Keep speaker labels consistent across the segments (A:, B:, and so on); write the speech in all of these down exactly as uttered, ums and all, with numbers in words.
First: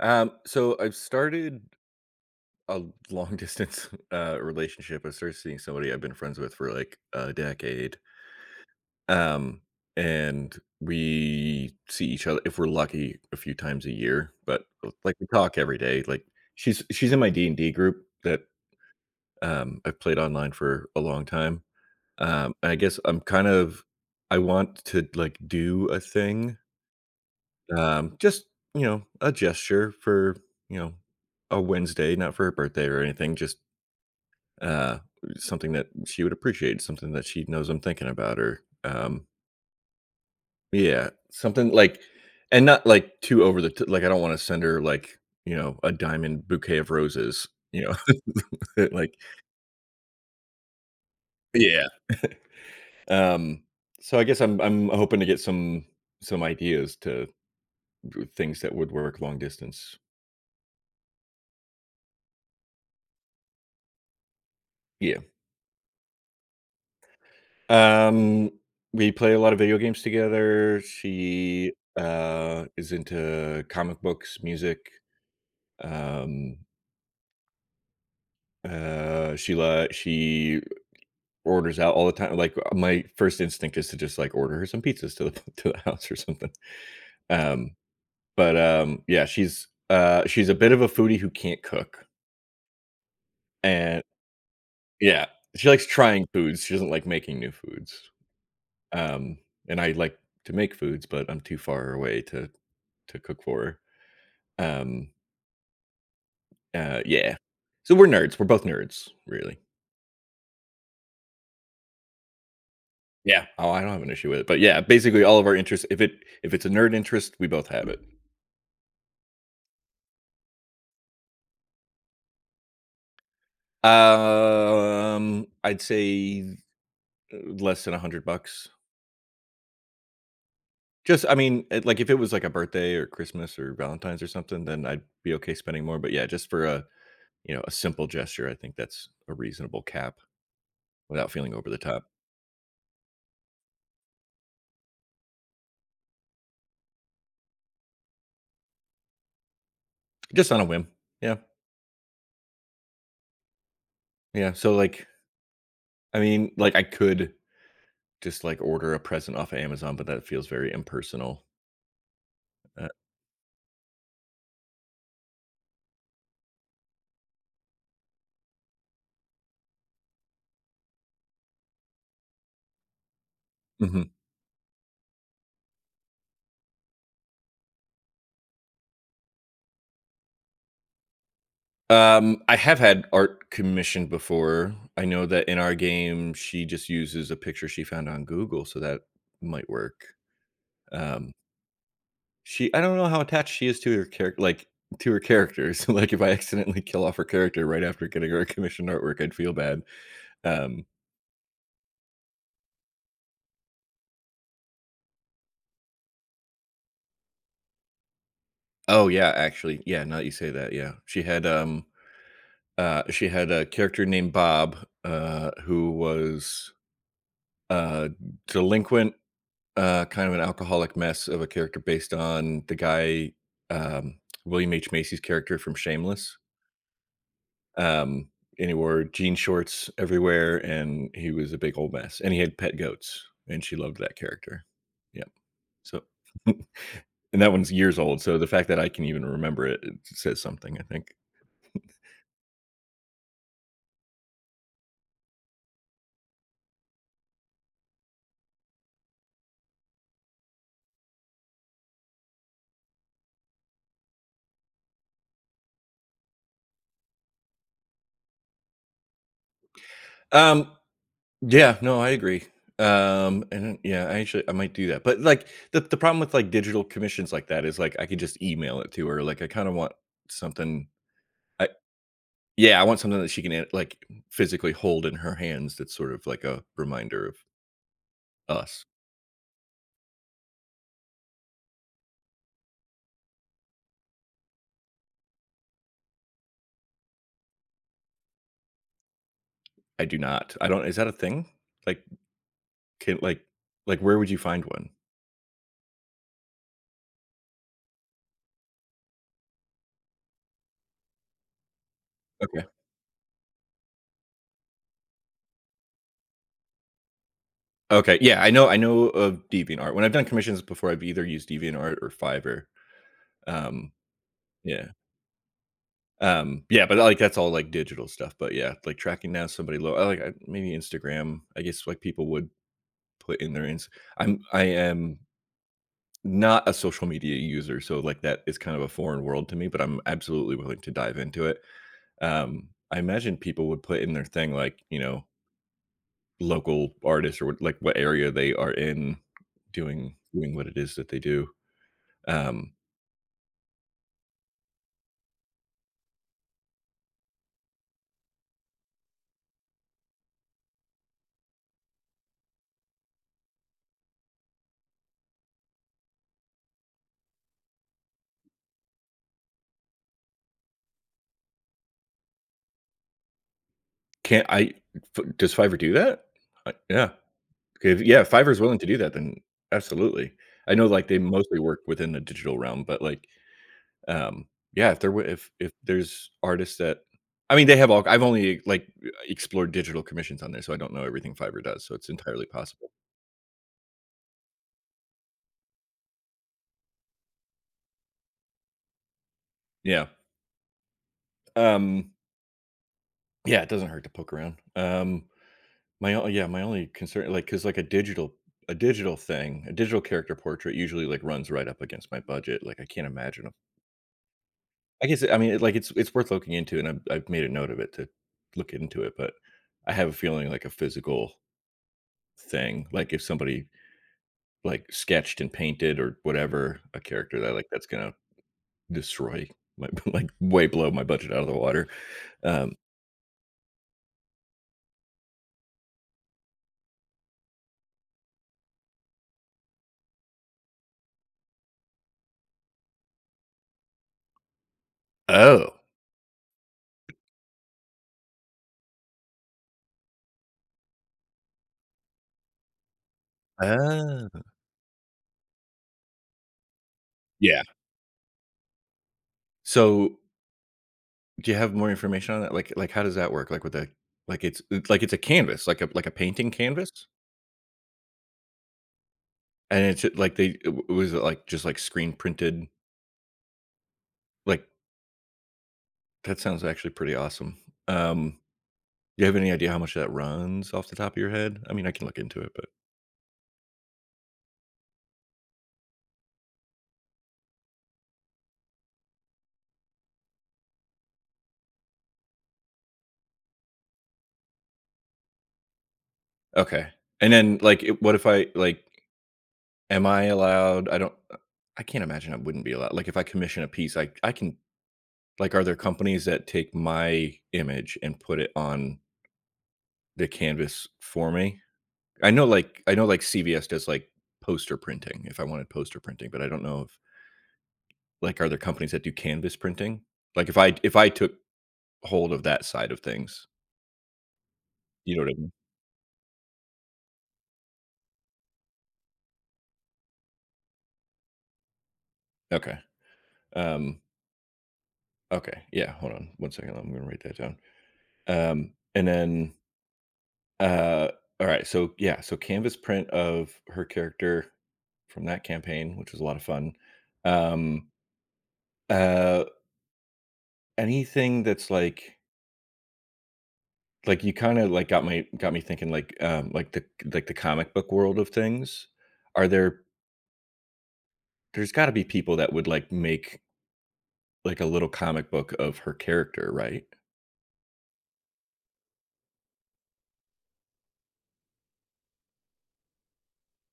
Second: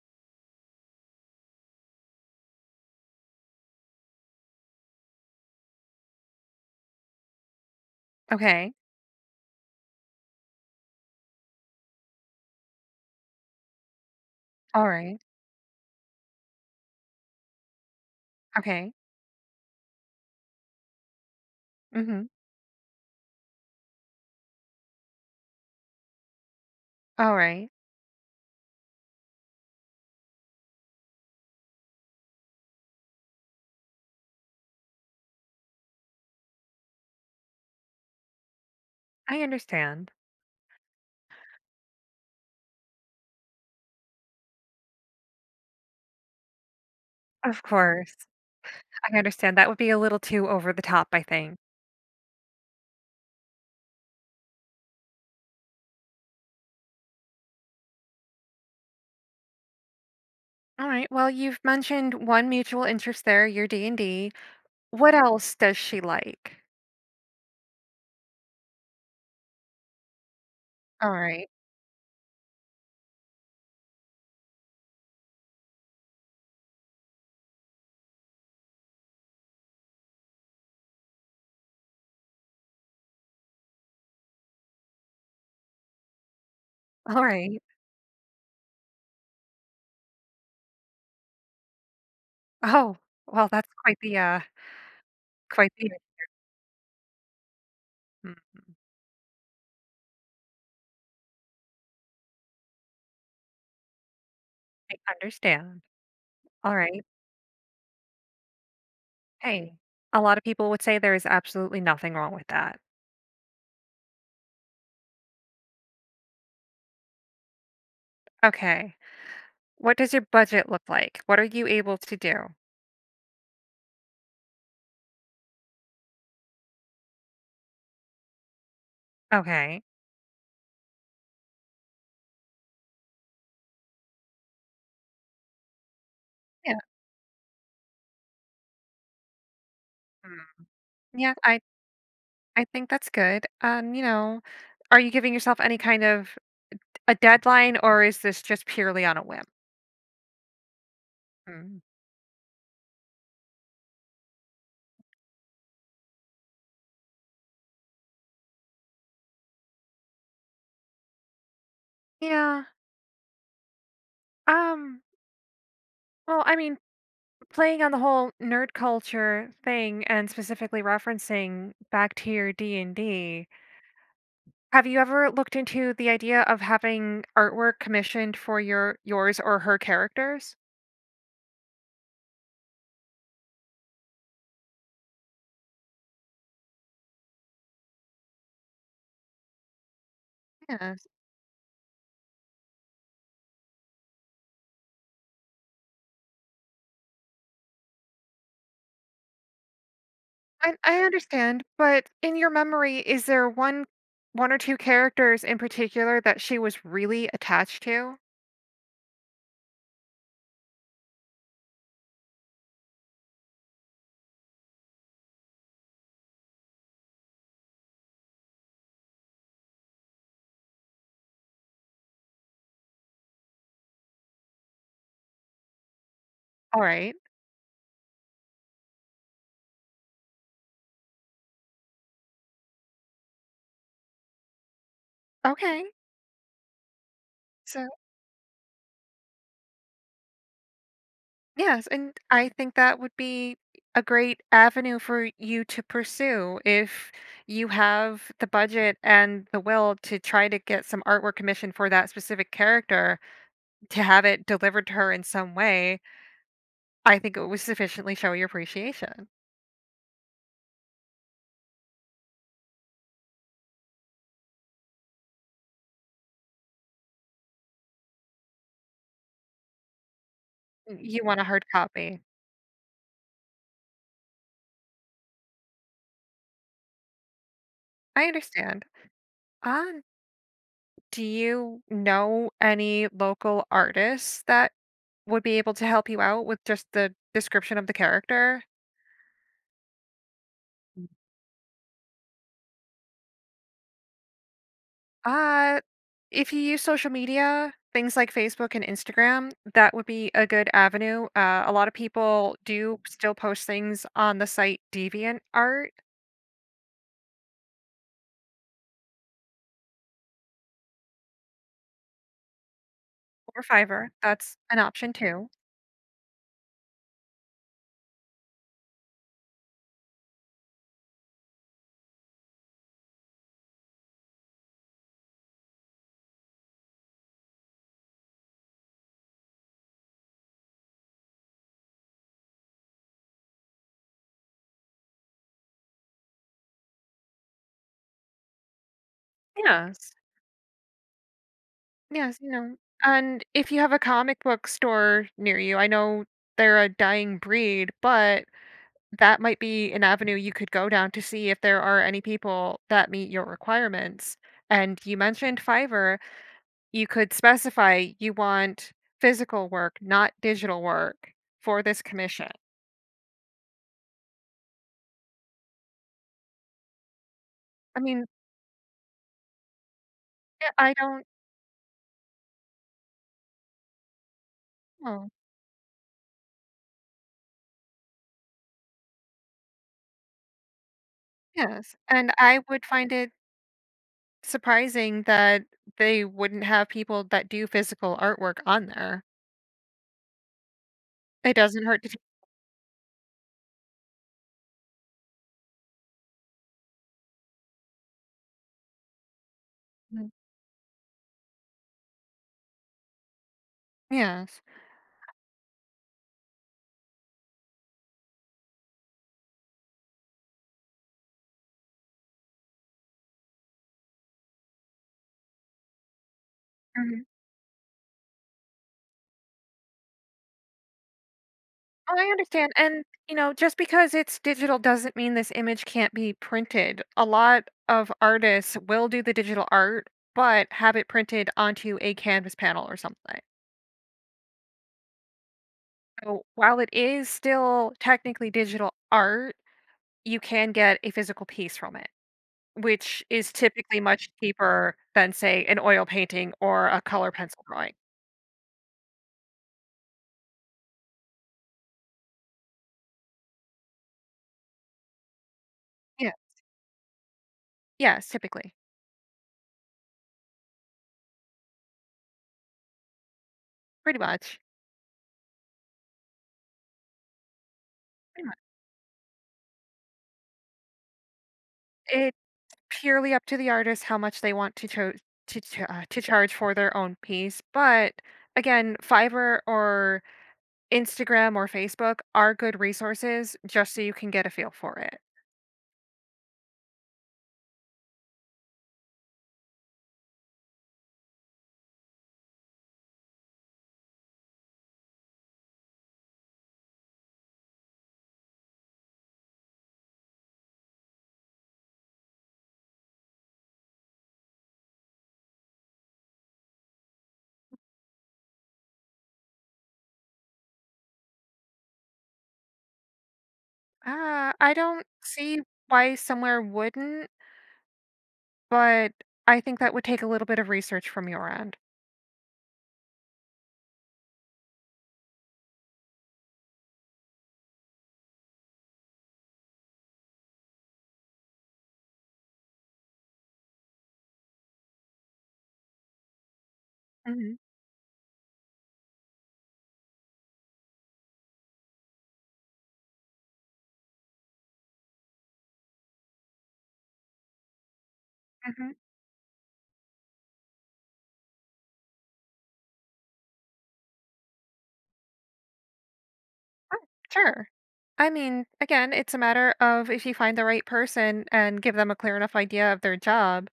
A: Um, so I've started a long distance uh relationship. I started seeing somebody I've been friends with for like a decade.
B: Okay.
A: Um, and we see each other if we're lucky a few times a year, but
B: All
A: uh, like
B: right.
A: we talk every day. Like she's she's in my D and D group that
B: Okay.
A: um I've played online for a long time.
B: Mhm.
A: Um, and I guess I'm kind of I want to like do a thing.
B: All right.
A: Um, just, you know, a gesture for, you know, a Wednesday, not for her birthday or anything, just, uh, something that she would appreciate, something that she knows I'm thinking about her. Um,
B: I understand.
A: yeah, Something like, and not, like, too over the t like, I don't wanna send her, like, you know, a diamond bouquet of roses,
B: Of
A: you
B: course.
A: know? Like
B: I understand that would be a little too over the top, I think.
A: yeah. Um, so I guess I'm I'm hoping to get some some ideas to things that would work long distance.
B: All right. Well, you've mentioned one mutual interest there, your D and D. What
A: Yeah.
B: else does she like?
A: Um, we play a lot of video games together.
B: All right.
A: She, uh, is into comic books, music. Um, uh, she li she orders out all the time. Like, my first instinct is to just, like, order her some pizzas to the to the house or something.
B: All right.
A: Um, but, um, yeah, she's, uh, she's a bit of a foodie who can't cook,
B: Oh, well, that's quite
A: and
B: the uh
A: yeah, she
B: quite
A: likes
B: the
A: trying foods. She doesn't like making new foods.
B: Mhm.
A: Um, and I like to make foods, but I'm too far away to to cook for her.
B: I
A: Um,
B: understand. All
A: uh,
B: right.
A: yeah. So we're nerds. We're both nerds, really.
B: Hey, a lot of people would say there is absolutely nothing wrong with that.
A: Yeah. Oh, I don't have an issue with it. But yeah, basically all of our interests, if it if it's a nerd interest, we both have it.
B: Okay. What does your budget look like? What are you able to do?
A: Um, I'd say uh, less than a hundred bucks.
B: Okay.
A: Just, I mean, it- like if it was like a birthday or Christmas or Valentine's or something, then I'd be okay spending more. But yeah, just for
B: Yeah.
A: a you know a simple gesture, I think that's a reasonable cap without
B: Yeah,
A: feeling
B: I
A: over the top.
B: I think that's good. Um, you know, are you giving yourself any kind of a deadline or is this just purely on a whim?
A: Just on a whim. Yeah,
B: Mm.
A: yeah. So like, I mean, like I could just, like, order a present off of Amazon, but that feels very impersonal.
B: Yeah.
A: Uh,
B: Um, well, I mean, playing on the whole nerd culture thing and specifically referencing back to your D and D,
A: mhm.
B: have you ever looked into the idea of having artwork commissioned for your yours or her characters?
A: Um, I have had art commissioned before. I know that in our game, she just uses a picture she found on Google, so that might work.
B: Yes.
A: Um, she, I don't know how attached she is to her character, like, to her characters. Like, if I accidentally kill off her character right after getting her commissioned artwork, I'd feel bad.
B: I
A: Um
B: I understand, but in your memory, is there one one or two characters in particular that she was really attached to?
A: oh, yeah, actually, yeah, now that you say that, yeah. She had, um, uh, she had a character named Bob, uh, who was, uh, delinquent, uh, kind of an alcoholic mess of a character based on the guy, um, William H. Macy's character from Shameless.
B: All right.
A: Um, and he wore jean shorts everywhere, and he was a big old mess. And he had pet goats, and she loved that character. Yeah.
B: Okay.
A: So, and that one's
B: So,
A: years old. So the fact that I can even remember it, it says something, I think.
B: yes, and I think that would be a great avenue for you to pursue if you have the budget and the will to try to get some artwork commissioned for that specific character to have it delivered to her in some way. I think it would sufficiently show your appreciation.
A: Um, Yeah, no, I agree. Um, and yeah, I actually I might do that. But like the the problem with like digital commissions like that is like I could just email it to her. Like I kind of want something.
B: You want a hard
A: I
B: copy.
A: Yeah, I want something that she can, uh, like physically hold in her hands. That's sort of like a reminder of
B: I understand.
A: us.
B: Ah. Do you know any local artists that would be able to help you out with just the description of the character?
A: I do not. I don't. Is that a thing? Like can like like where would you find one?
B: Uh, if you use social media, things like Facebook and Instagram, that would be a good avenue. Uh, a lot of people
A: Okay.
B: do still post things on the site DeviantArt
A: Okay. Yeah, I know. I know of DeviantArt. When I've done commissions before, I've either used DeviantArt or Fiverr.
B: or
A: Um,
B: Fiverr. That's an
A: yeah.
B: option too.
A: Um, yeah, but, like, that's all, like, digital stuff, but, yeah, like, tracking down somebody low I like, I maybe Instagram, I guess, like, people would put in their ins I'm I am not a social media user, so, like, that is kind of a foreign world to me, but I'm absolutely willing to dive into it. Um, I imagine people would put in their thing, like, you know, local artists or what like, what area they are in
B: Yes.
A: doing doing what it is that they do.
B: Yes, you
A: Um,
B: know. And if you have a comic book store near you, I know they're a dying breed, but that might be an avenue you could go down to see if there are any people that meet your requirements. And you mentioned Fiverr, you could specify you want physical work, not digital work for this commission.
A: can't I f does Fiverr do that? I yeah. Okay, if
B: I
A: yeah,
B: mean,
A: if Fiverr's willing to do that, then absolutely.
B: yeah,
A: I know,
B: I
A: like, they
B: don't
A: mostly work within the digital realm, but, like, um, yeah, if there were
B: know.
A: if if there's artists that I mean, they have all I've only, like, e explored digital commissions on there, so I don't know everything Fiverr does, so
B: Yes.
A: it's
B: And
A: entirely
B: I would
A: possible.
B: find it surprising that they wouldn't have people that do physical artwork on there.
A: Yeah.
B: It doesn't hurt
A: Um,
B: to.
A: yeah, it doesn't hurt to poke around. Um, my o Yeah, my only concern like, because like, a digital a digital thing, a digital character portrait usually, like, runs right up against my budget, like, I can't imagine
B: Yes.
A: I guess I mean, it, like, it's it's worth looking into, and I've I've made a note of it to look into it, but I have a feeling like a physical thing, like, if somebody, like, sketched and painted or whatever a
B: Mm-hmm.
A: character that, like, that's gonna destroy my like, way blow my budget out of the water.
B: Oh, I
A: Um
B: understand, and, you know, just because it's digital doesn't mean this image can't be printed. A lot of artists will do the digital art, but have it printed onto a canvas panel or something.
A: Oh,
B: So, while it is still technically digital art, you can get a physical piece from it, which is typically much
A: oh,
B: cheaper than, say, an oil painting or a color
A: yeah.
B: pencil drawing.
A: So, do you have more information on that? Like like, how does that work? Like, with a like, it's it's like, it's a canvas, like a like a
B: Yeah.
A: painting canvas?
B: Yes, typically.
A: And it's, like, they w was it, like, just, like, screen printed,
B: Pretty much.
A: like, that sounds actually pretty awesome. Um,
B: Pretty
A: do you have any idea how much that runs off the top of your head? I mean, I can look
B: much.
A: into it, but
B: Purely up to the artist how much they want to cho- to ch- uh, to charge for their own piece. But again, Fiverr or Instagram or Facebook are good resources just so you can get a feel for it.
A: okay. And then, like, it, what if I like? Am I allowed? I don't. uh, I can't imagine I wouldn't be allowed. Like, if I commission a piece, I I can. Like, are there companies that take my image and put it on the canvas for me? I know, like, I know, like C V S does like poster printing. If I wanted poster printing, but I don't know if like are there companies that do canvas printing? Like, if I if I took hold of that side of things,
B: Uh, I don't
A: you know what I mean?
B: see why somewhere wouldn't. But I think that would take a little bit of research from your end.
A: Okay. Um, okay, yeah, hold on one second, I'm gonna write that down. Um, and then, uh alright, so yeah, so canvas print of her character from that campaign, which was a lot of fun.
B: Mhm,
A: Um, uh, Anything that's like like, you kinda, like, got my got me thinking, like, um, like the like the comic book world of things.
B: mhm.
A: Are there there's gotta be people that would, like, make, like, a little comic book of her character, right?
B: Sure. I mean, again, it's a matter of if you find the right person and give them a clear enough idea of their job,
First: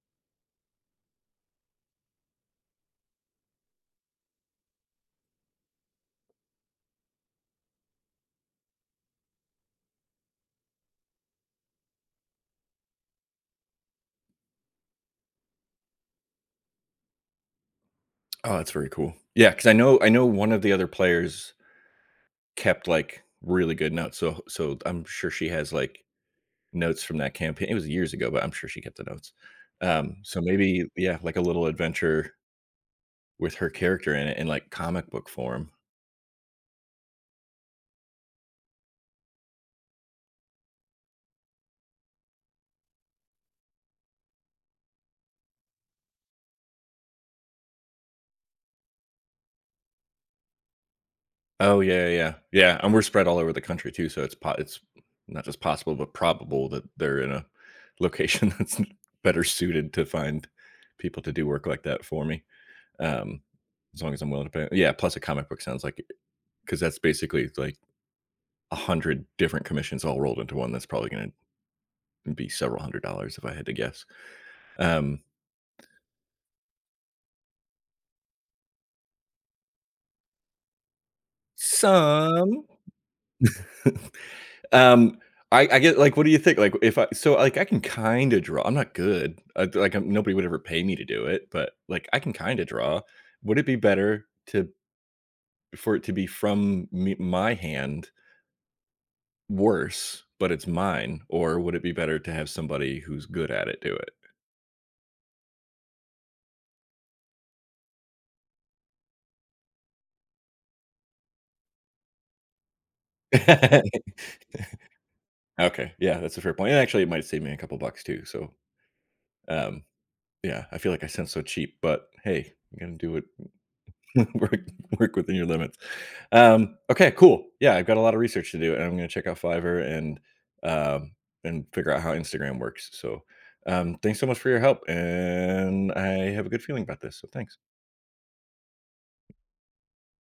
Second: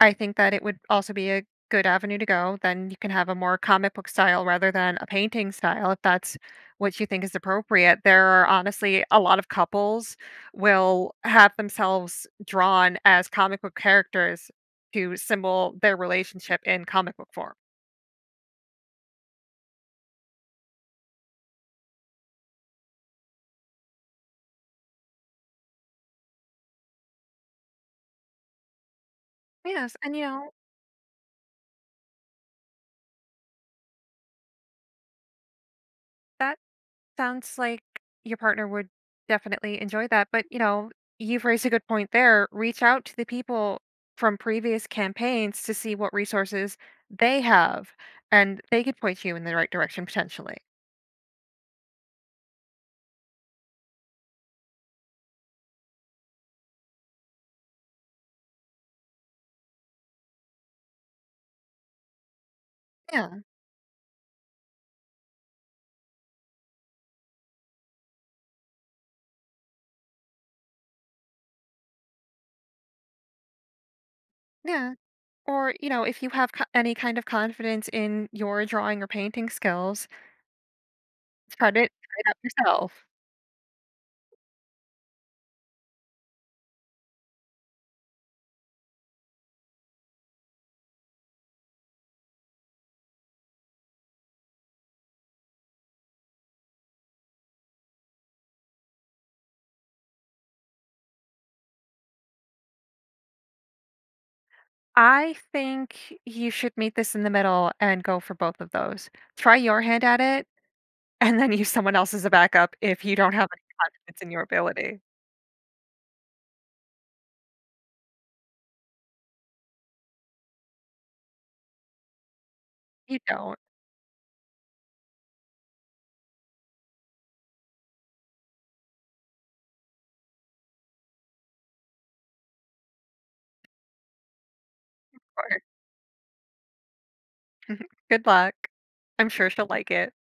B: I think that it would also be a good avenue to go. Then you can have a more comic book style rather than a painting style if that's what you think is appropriate. There are honestly a lot of couples will have themselves drawn as comic book characters to symbol their relationship in comic book form.
A: Oh, that's very cool. Yeah, because I know I know one of the other players kept, like, really good notes, so so I'm sure she has, like, notes from that campaign. It was years ago, but I'm sure she kept the notes.
B: Yes, and
A: Um,
B: you
A: so
B: know,
A: maybe yeah, like a little adventure with her character in it in, like, comic book form.
B: that sounds like your partner would definitely enjoy that. But, you know, you've raised a good point there. Reach out to the people from previous campaigns to see what resources they have, and they could point you in the right direction potentially.
A: Oh, yeah, yeah. Yeah, yeah, and we're spread all over the country too, so it's po it's not just possible, but probable that they're in a location that's better suited to find people to do work like that for me, um,
B: Yeah,
A: as long as I'm willing to pay. Yeah, plus a comic book sounds like because that's basically like a hundred different commissions all rolled into one, that's probably gonna be several hundred dollars if I had to guess.
B: yeah.
A: Um,
B: Or, you know, if you have co- any kind of confidence in your drawing or painting skills, try to try it out
A: some
B: yourself.
A: Um, I I get like, what do you think? Like, if I so like I can kind of draw. I'm not good. I, like, I'm, nobody would ever pay me to do it, but like I can kind of draw. Would it be better to for it to be from me, my hand worse, but it's mine, or would it be better to have somebody who's good at it do
B: I think you should meet this in the middle and go for both of those. Try your hand at it. And then use someone else as a backup if you don't have any
A: it?
B: confidence in your ability.
A: Okay, yeah, that's a fair point. And actually, it might save me a couple bucks too. So, um, yeah, I feel like I sound so cheap, but hey, I'm gonna do
B: You
A: it.
B: don't,
A: Work work within your limits. Um, okay, cool. Yeah, I've got a lot of research to do, and I'm going to check out Fiverr and um, and figure out how Instagram works. So, um, thanks so much for your help,
B: or
A: and I have a good feeling about this. So, thanks.
B: good luck. I'm sure she'll like it.